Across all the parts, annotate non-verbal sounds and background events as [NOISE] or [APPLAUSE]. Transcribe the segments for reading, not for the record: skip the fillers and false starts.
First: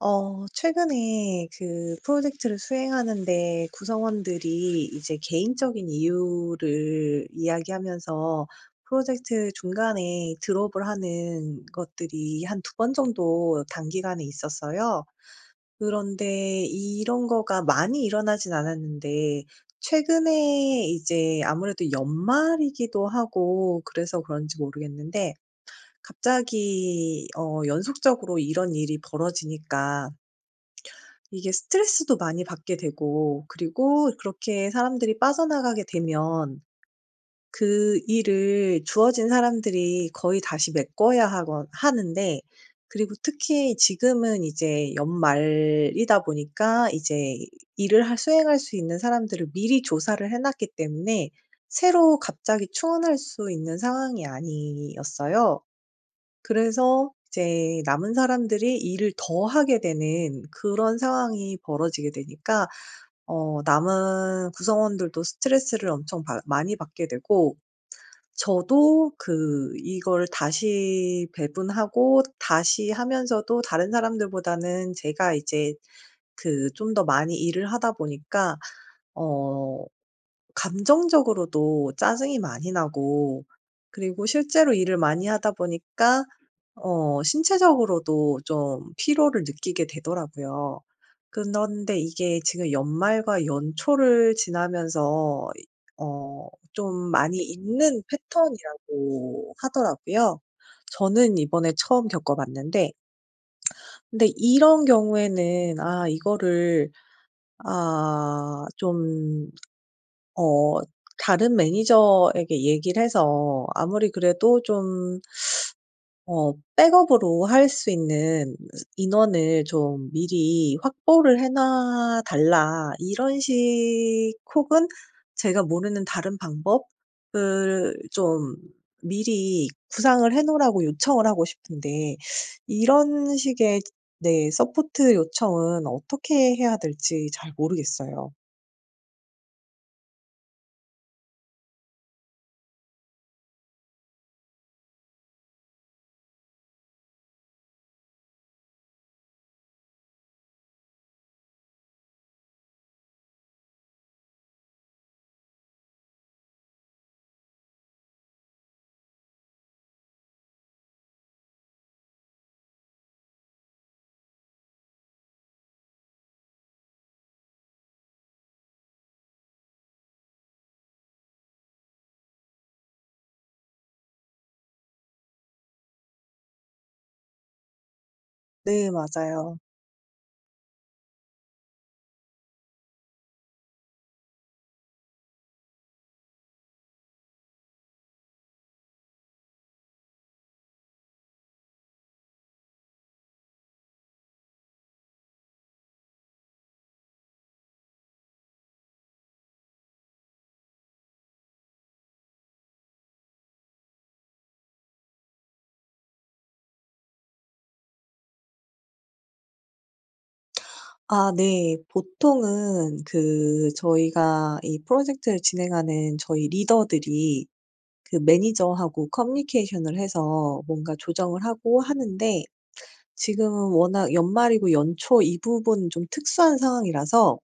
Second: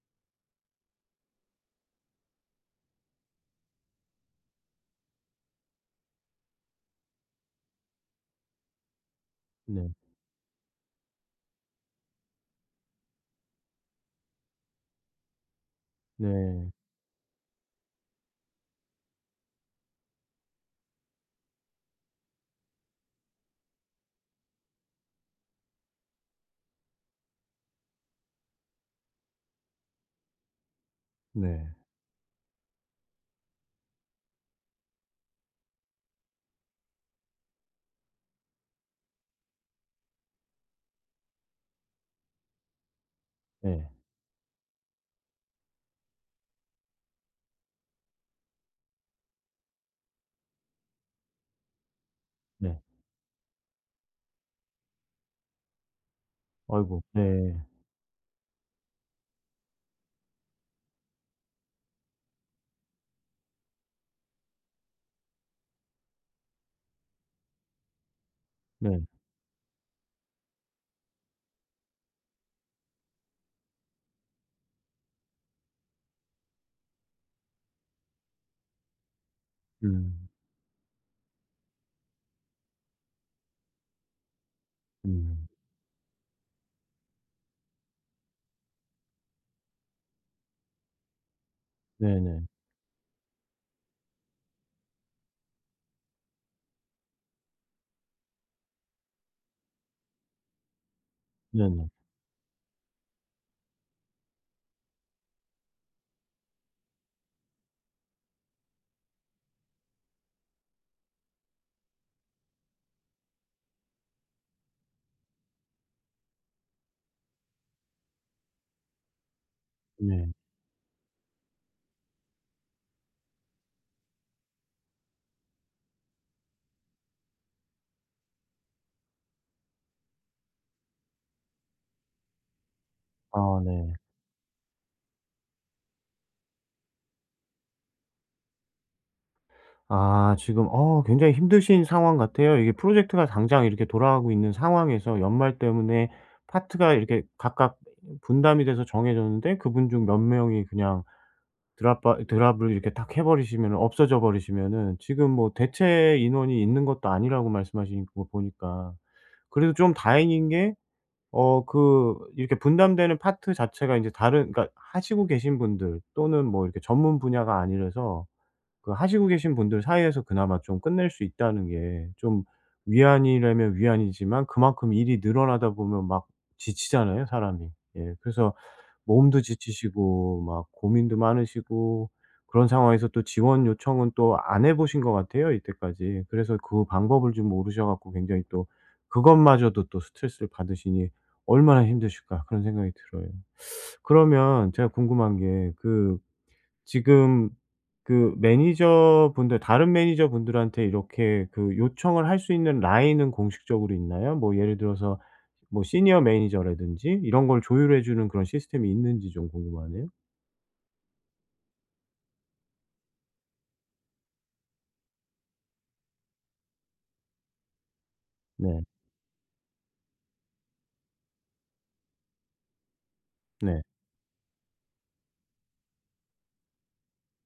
최근에 그 프로젝트를 수행하는데 구성원들이 이제 개인적인 이유를 이야기하면서 프로젝트 네. 중간에 드롭을 하는 것들이 한 두 번 정도 단기간에 있었어요. 그런데 네. 이런 거가 많이 일어나진 않았는데, 최근에 이제 아무래도 연말이기도 하고 그래서 그런지 모르겠는데 갑자기 연속적으로 이런 일이 벌어지니까 이게 네. 스트레스도 많이 받게 되고, 그리고 그렇게 사람들이 빠져나가게 되면 그 일을 주어진 사람들이 거의 다시 메꿔야 하곤 하는데, 그리고 특히 네. 지금은 이제 연말이다 보니까 이제 일을 할 수행할 수 있는 사람들을 미리 조사를 해 놨기 때문에 새로 갑자기 네. 충원할 수 있는 상황이 아니었어요. 아이고. 그래서 네. 이제 남은 사람들이 일을 더 하게 되는 그런 상황이 벌어지게 되니까 남은 구성원들도 스트레스를 엄청 받 많이 받게 되고, 네. 저도 그 이걸 다시 배분하고 다시 하면서도 다른 사람들보다는 제가 이제 그 좀 더 많이 일을 하다 보니까 어 음. 감정적으로도 짜증이 많이 나고, 그리고 실제로 일을 많이 음. 하다 보니까 신체적으로도 좀 피로를 느끼게 되더라고요. 그런데 이게 네네. 지금 연말과 연초를 지나면서 어 좀 많이 있는 패턴이라고 하더라고요. 저는 이번에 네네. 처음 겪어 봤는데, 근데 이런 경우에는 이거를 아 좀 어 다른 매니저에게 얘기를 해서 아무리 그래도 좀 백업으로 할 수 있는 인원을 좀 네. 미리 확보를 해놔 달라, 이런 식, 혹은 제가 모르는 다른 방법을 좀 미리 구상을 해 놓으라고 요청을 하고 싶은데, 이런 아 식의, 네. 네, 서포트 요청은 어떻게 해야 될지 잘 모르겠어요. 아 지금 굉장히 힘드신 상황 같아요. 이게 프로젝트가 당장 이렇게 돌아가고 있는 상황에서 연말 때문에 파트가 이렇게 각각 분담이 돼서 정해졌는데 그분 중 몇 명이 그냥 드랍바 드랍을 이렇게 딱 해 버리시면은 없어져 버리시면은 지금 뭐 대체 인원이 있는 것도 아니라고 말씀하시는 거 보니까 그래도 좀 다행인 게 그 이렇게 분담되는 파트 자체가 이제 다른 그러니까 하시고 계신 분들 또는 뭐 이렇게 전문 분야가 아니라서 그 하시고 계신 분들 사이에서 그나마 좀 끝낼 수 있다는 게 좀 위안이라면 위안이지만 그만큼 일이 늘어나다 보면 막 지치잖아요, 사람이. 예. 그래서 네, 몸도 맞아요. 지치시고 막 고민도 많으시고 그런 상황에서 또 지원 요청은 또 안 해 보신 것 같아요 이때까지. 그래서 그 방법을 좀 모르셔 갖고 굉장히 또 그것마저도 또 스트레스를 받으시니 '얼마나 힘드실까.' 그런 생각이 들어요. 그러면 제가 궁금한 게그 지금 그 매니저분들 다른 매니저분들한테 이렇게 그 요청을 할 수 있는 라인은 공식적으로 있나요? 뭐 예를 들어서 뭐 시니어 매니저라든지 이런 걸 조율해 주는 그런 시스템이 있는지 좀 궁금하네요. 아, 네. 보통은 그 저희가 이 프로젝트를 진행하는 저희 리더들이 그 네. 매니저하고 커뮤니케이션을 해서 뭔가 조정을 하고 하는데, 지금은 네. 워낙 연말이고 연초 이 부분은 좀 특수한 상황이라서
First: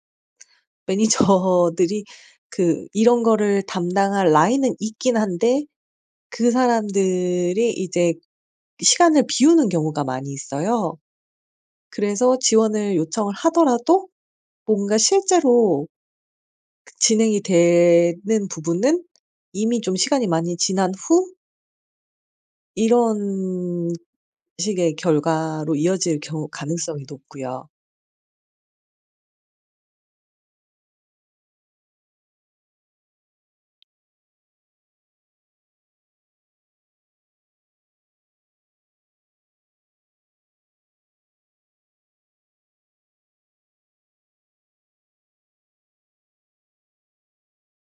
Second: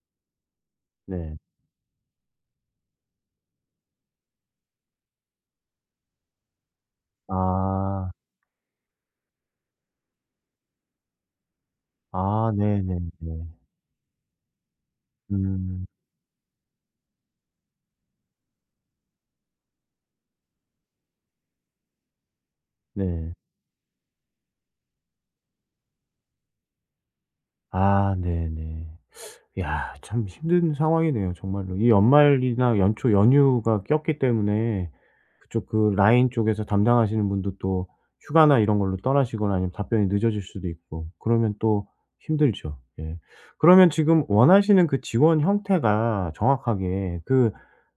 [LAUGHS] 네. 매니저들이 그 이런 거를 담당할 라인은 있긴 한데 그 사람들이 아. 이제 시간을 비우는 경우가 많이 있어요. 그래서 아 지원을 네네네. 요청을 하더라도 뭔가 음. 실제로 그 진행이 되는 부분은 이미 좀 시간이 많이 지난 후 네. 이런 식의 결과로 이어질 경우 가능성이 높고요. 아 네네. 야 참 힘든 상황이네요 정말로. 이 연말이나 연초 연휴가 꼈기 때문에 그쪽 그 라인 쪽에서 담당하시는 분도 또 휴가나 이런 걸로 떠나시거나 아니면 답변이 늦어질 수도 있고 그러면 또 힘들죠. 예. 그러면 지금 원하시는 그 지원 형태가 정확하게 그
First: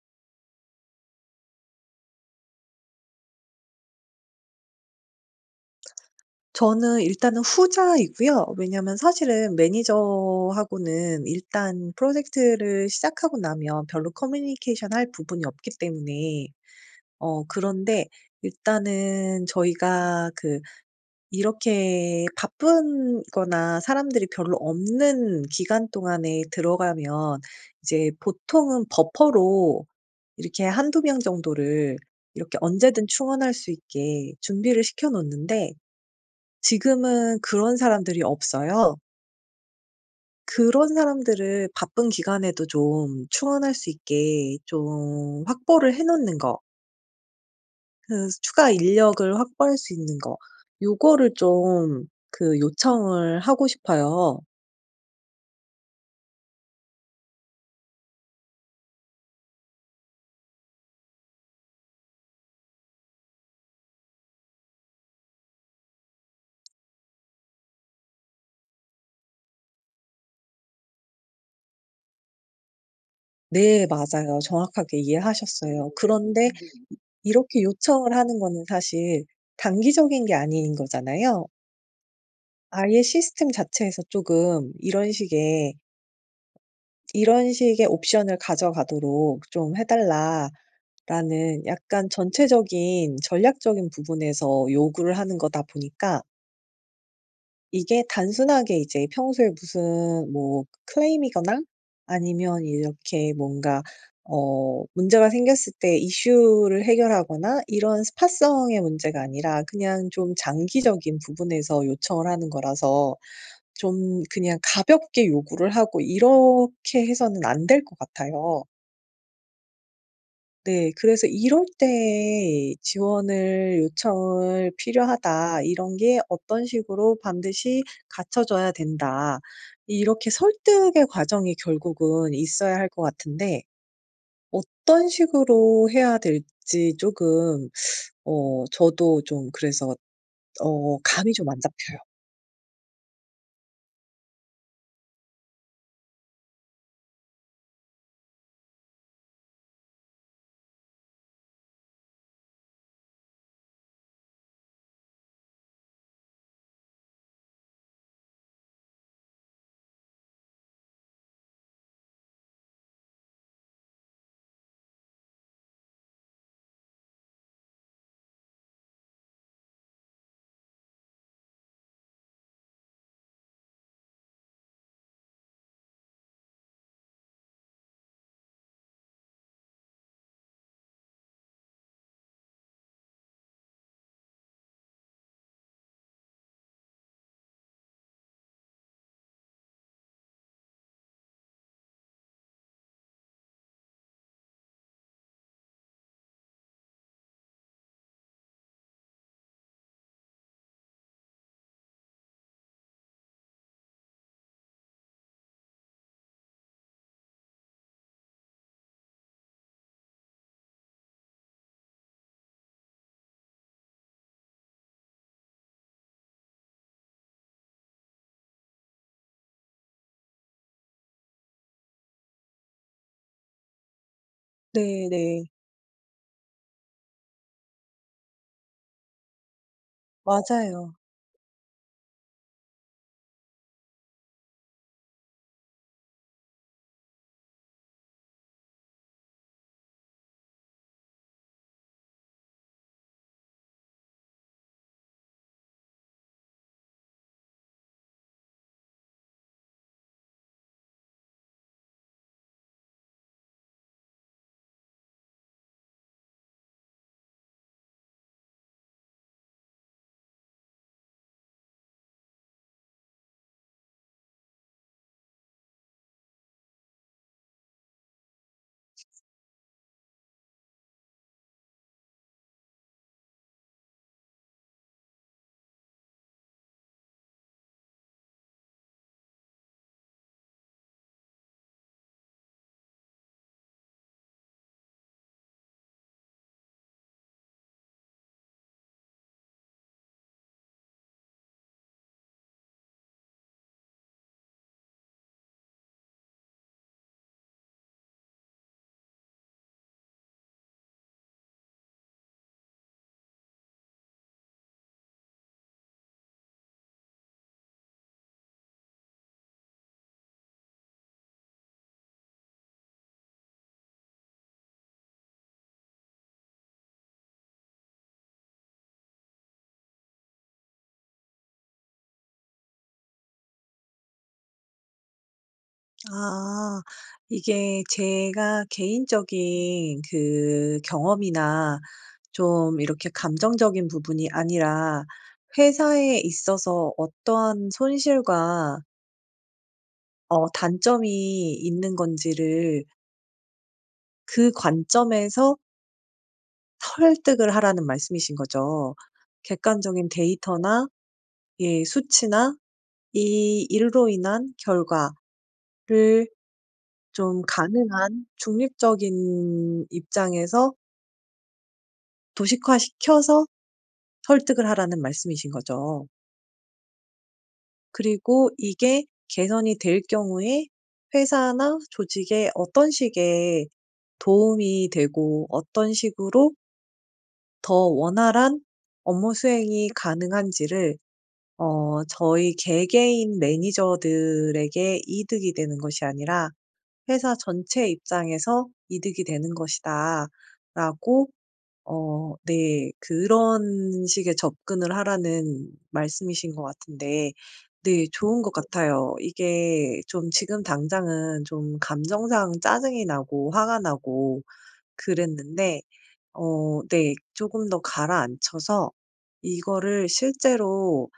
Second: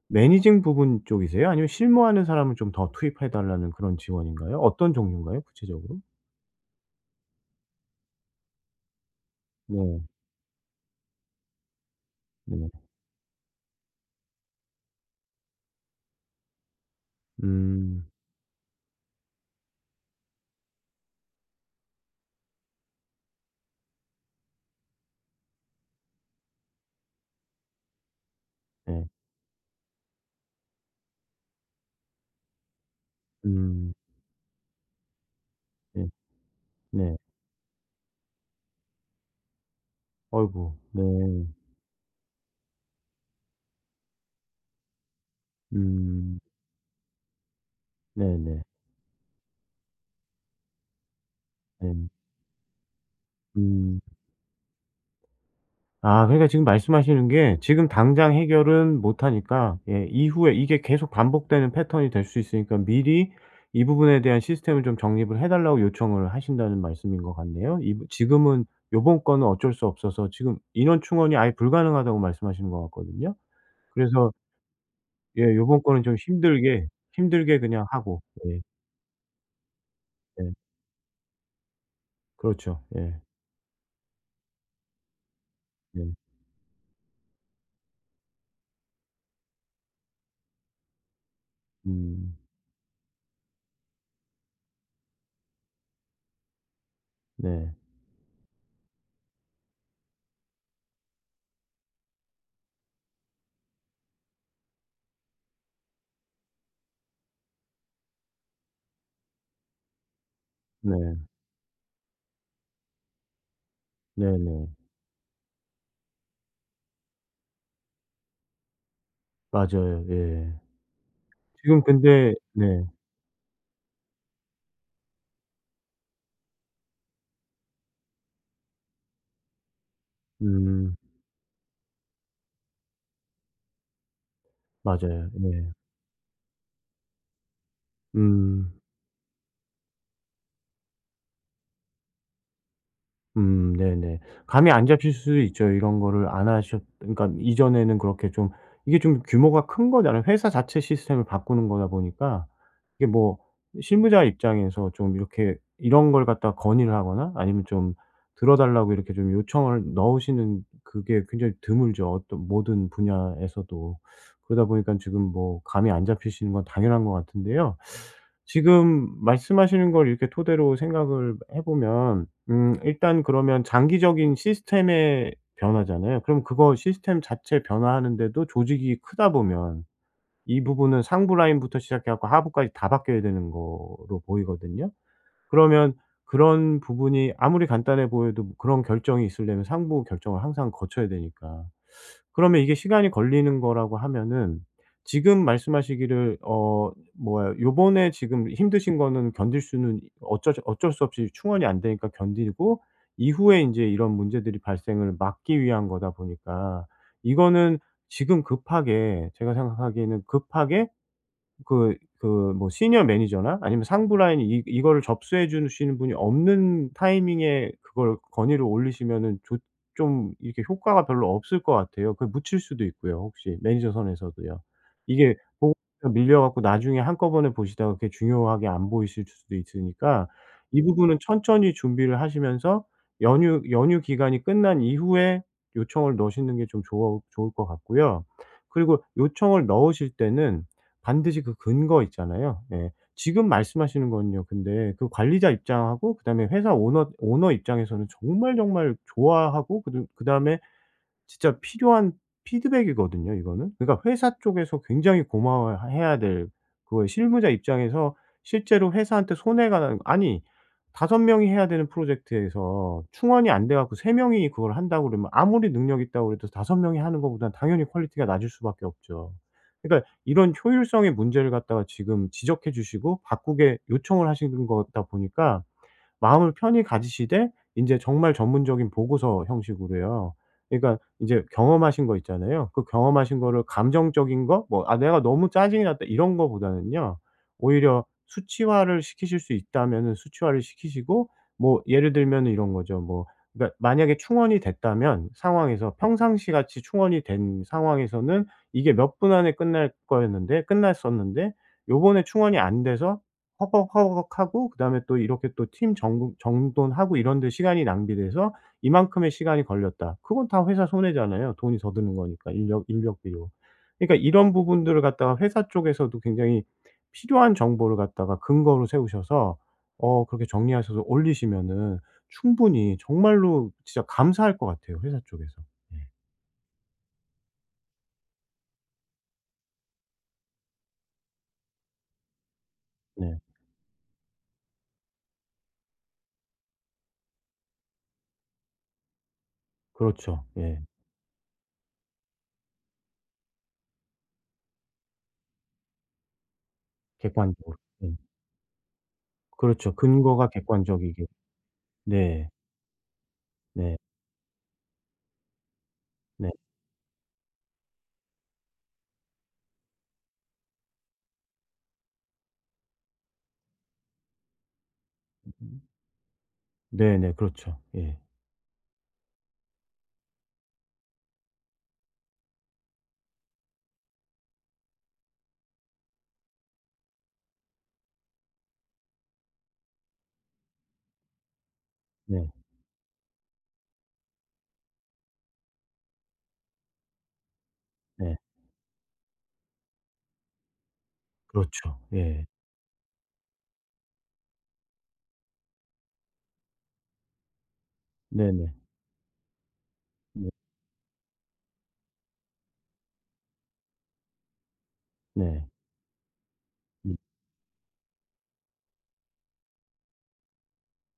매니징 부분 쪽이세요? 아니면 실무하는 사람을 좀 더 투입해 달라는 그런 지원인가요? 어떤 종류인가요 구체적으로? 저는 일단은 후자이고요. 왜냐하면 사실은 네. 매니저하고는 일단 네. 프로젝트를 시작하고 나면 별로 커뮤니케이션 할 부분이 없기 때문에, 음. 그런데 일단은 저희가 그 이렇게 바쁜 거나 사람들이 별로 없는 기간 동안에 들어가면 이제 보통은 네. 버퍼로 이렇게 한두 명 정도를 이렇게 언제든 충원할 수 음. 있게 준비를 시켜 놓는데 네. 네. 지금은 그런 사람들이 없어요. 아이고. 그런 네. 사람들을 바쁜 기간에도 좀 충원할 수 있게 좀 확보를 해 놓는 음. 거, 그 네네. 추가 인력을 확보할 수 있는 거, 요거를 좀 네. 그 요청을 하고 음. 싶어요. 아 그러니까 지금 말씀하시는 게 지금 당장 해결은 못 하니까 예 이후에 이게 계속 반복되는 패턴이 될 수 있으니까 미리 이 부분에 대한 시스템을 좀 정립을 해 달라고 요청을 하신다는 말씀인 것 같네요. 이 지금은 요번 건은 어쩔 수 없어서 지금 인원 충원이 아예 불가능하다고 말씀하시는 것 같거든요. 네, 그래서 맞아요. 정확하게 예 요번 이해하셨어요. 거는 좀 그런데 네. 힘들게 이렇게 그냥 요청을 하고 하는 예. 거는 사실 단기적인 게 예. 아닌 거잖아요. 그렇죠. 아예 예. 시스템 자체에서 조금 네. "이런 식의 옵션을 가져가도록 좀 해 달라."라는 약간 음. 전체적인 전략적인 부분에서 요구를 하는 거다 보니까, 네. 이게 단순하게 이제 평소에 무슨 뭐 클레임이거나 아니면 이렇게 뭔가 문제가 생겼을 때 이슈를 해결하거나 이런 스팟성의 문제가 아니라 그냥 좀 장기적인 네. 부분에서 요청을 하는 거라서 좀 그냥 네네. 가볍게 요구를 하고 이렇게 해서는 안 될 것 같아요. 맞아요. 예. 네. 그래서 이럴 지금 근데 때 네. 지원을 요청을 필요하다, 이런 게 어떤 식으로 반드시 갖춰 줘야 된다, 이렇게 음. 설득의 과정이 결국은 있어야 할 것 같은데, 어떤 맞아요. 예. 식으로 해야 될지 조금, 음. 저도 좀 그래서 감이 좀 안 잡혀요. 네네. 감이 안 잡힐 수 있죠. 이런 거를 안 하셨 그러니까 이전에는 그렇게 좀 이게 좀 규모가 큰 거잖아요. 회사 자체 시스템을 바꾸는 거다 보니까 이게 뭐 실무자 입장에서 좀 이렇게 이런 걸 갖다가 건의를 하거나 아니면 좀 들어 달라고 이렇게 좀 요청을 넣으시는 그게 굉장히 드물죠, 어떤 모든 분야에서도. 그러다 보니까 지금 뭐 감이 안 잡히시는 건 당연한 것 같은데요. 지금 말씀하시는 걸 이렇게 토대로 생각을 해 보면 일단 그러면 장기적인 시스템의 변화잖아요. 그럼 그거 시스템 자체 변화하는데도 조직이 크다 보면 이 부분은 상부 라인부터 시작해 갖고 하부까지 다 바뀌어야 되는 거로 보이거든요. 그러면 그런 부분이 아무리 간단해 보여도 그런 결정이 있으려면 상부 결정을 항상 거쳐야 되니까. 그러면 이게 시간이 걸리는 거라고 하면은 지금 말씀하시기를 뭐야 요번에 지금 힘드신 거는 견딜 수는 어쩔 수 없이 충원이 안 되니까 견디고 이후에 인제 이런 문제들이 발생을 막기 위한 거다 보니까 이거는 지금 급하게 제가 생각하기에는 급하게 그 뭐 시니어 매니저나 아니면 상부 라인이 이 이거를 접수해 주시는 분이 없는 타이밍에 그걸 건의를 올리시면은 좋 좀 이렇게 효과가 별로 없을 것 같아요. 그 묻힐 수도 있고요 혹시 매니저 선에서도요. 이게 네네. 보고서 밀려 갖고 나중에 한꺼번에 보시다가 그게 중요하게 안 보이실 수도 있으니까 이 맞아요. 부분은 천천히 준비를 하시면서 연휴 기간이 끝난 이후에 요청을 넣으시는 게 좀 좋아 좋을 것 같고요. 그리고 요청을 넣으실 때는 반드시 그 근거 있잖아요. 예. 지금 말씀하시는 건요 근데 그 관리자 입장하고 그다음에 회사 오너 입장에서는 정말 정말 좋아하고 그다음에 진짜 필요한 피드백이거든요 이거는. 그러니까 회사 쪽에서 굉장히 고마워해야 될 그거예요. 실무자 입장에서 실제로 회사한테 손해가 나는 아니 5 명이 해야 되는 프로젝트에서 충원이 안 돼 갖고 3 명이 그걸 한다고 그러면 아무리 능력 있다고 그래도 5 명이 하는 것보다는 당연히 퀄리티가 낮을 수밖에 없죠. 그러니까 이런 효율성의 문제를 갖다가 지금 지적해 주시고 바꾸게 요청을 하시는 거다 보니까 마음을 편히 가지시되 인제 정말 전문적인 보고서 형식으로요. 그러니까 인제 경험하신 거 있잖아요. 그 경험하신 거를 감정적인 거 뭐 '아 내가 너무 짜증이 났다.' 이런 거보다는요. 오히려 수치화를 시키실 수 있다면은 수치화를 시키시고 뭐 예를 들면은 이런 거죠. 뭐 그러니까 만약에 충원이 됐다면 상황에서 평상시 같이 충원이 된 상황에서는 이게 몇 분 안에 끝날 거였는데 끝났었는데 요번에 충원이 안 돼서 허걱허걱하고 그다음에 또 이렇게 또 팀 정돈하고 이런 데 시간이 낭비돼서 이만큼의 시간이 걸렸다. 그건 다 회사 손해잖아요. 돈이 더 드는 거니까 인력 비용 그러니까 이런 부분들을 갖다가 회사 쪽에서도 굉장히 필요한 정보를 갖다가 근거로 세우셔서 그렇게 정리하셔서 올리시면은 충분히 정말로 진짜 감사할 것 같아요, 회사 쪽에서. 예. 아 이게 제가 개인적인 그 경험이나 좀 이렇게 네. 감정적인 부분이 아니라 회사에 있어서 어떠한 손실과 그렇죠. 예. 단점이 있는 건지를 그 관점에서 설득을 객관적으로. 하라는 예. 말씀이신 거죠. 그렇죠. 객관적인 근거가 데이터나, 객관적이게. 예, 네. 수치나 이 네. 일로 인한 결과를 네. 좀 가능한 중립적인 입장에서 도식화시켜서 설득을 하라는 말씀이신 거죠. 네네. 그렇죠. 예. 그리고 이게 개선이 될 경우에 회사나 조직에 어떤 식의 도움이 되고 어떤 식으로 더 원활한 업무 수행이 가능한지를, 네. 저희 개개인 매니저들에게 이득이 되는 것이 아니라 회사 전체 네. 입장에서 이득이 되는 것이다라고, 그렇죠. 예. 네. 그런 식의 접근을 하라는 말씀이신 것 같은데, 네, 좋은 것 네네. 같아요. 이게 좀 네. 지금 당장은 좀 감정상 짜증이 나고 화가 나고 네. 그랬는데, 네, 음. 조금 더 가라앉혀서 이거를 실제로,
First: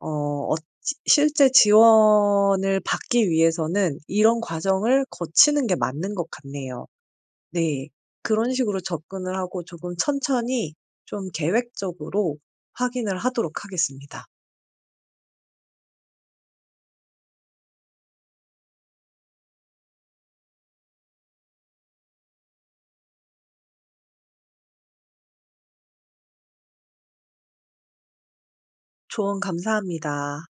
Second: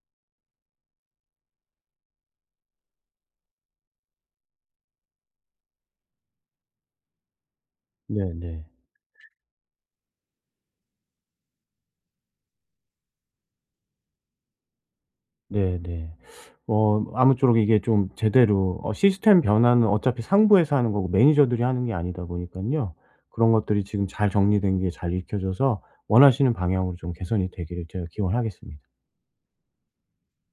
어 어 실제 지원을 받기 위해서는 이런 과정을 거치는 게 맞는 것 같네요. 네. 그런 네네. 식으로 접근을 하고 조금 천천히 좀 계획적으로 확인을 하도록 하겠습니다. 네네. 아무쪼록 이게 좀 제대로 시스템 변화는 어차피 상부에서 하는 거고 매니저들이 하는 게 아니다 보니깐요. 그런 것들이 지금 잘 정리된 게 잘 익혀져서 원하시는 방향으로 좀 개선이 되기를 제가 기원하겠습니다. 조언 감사합니다.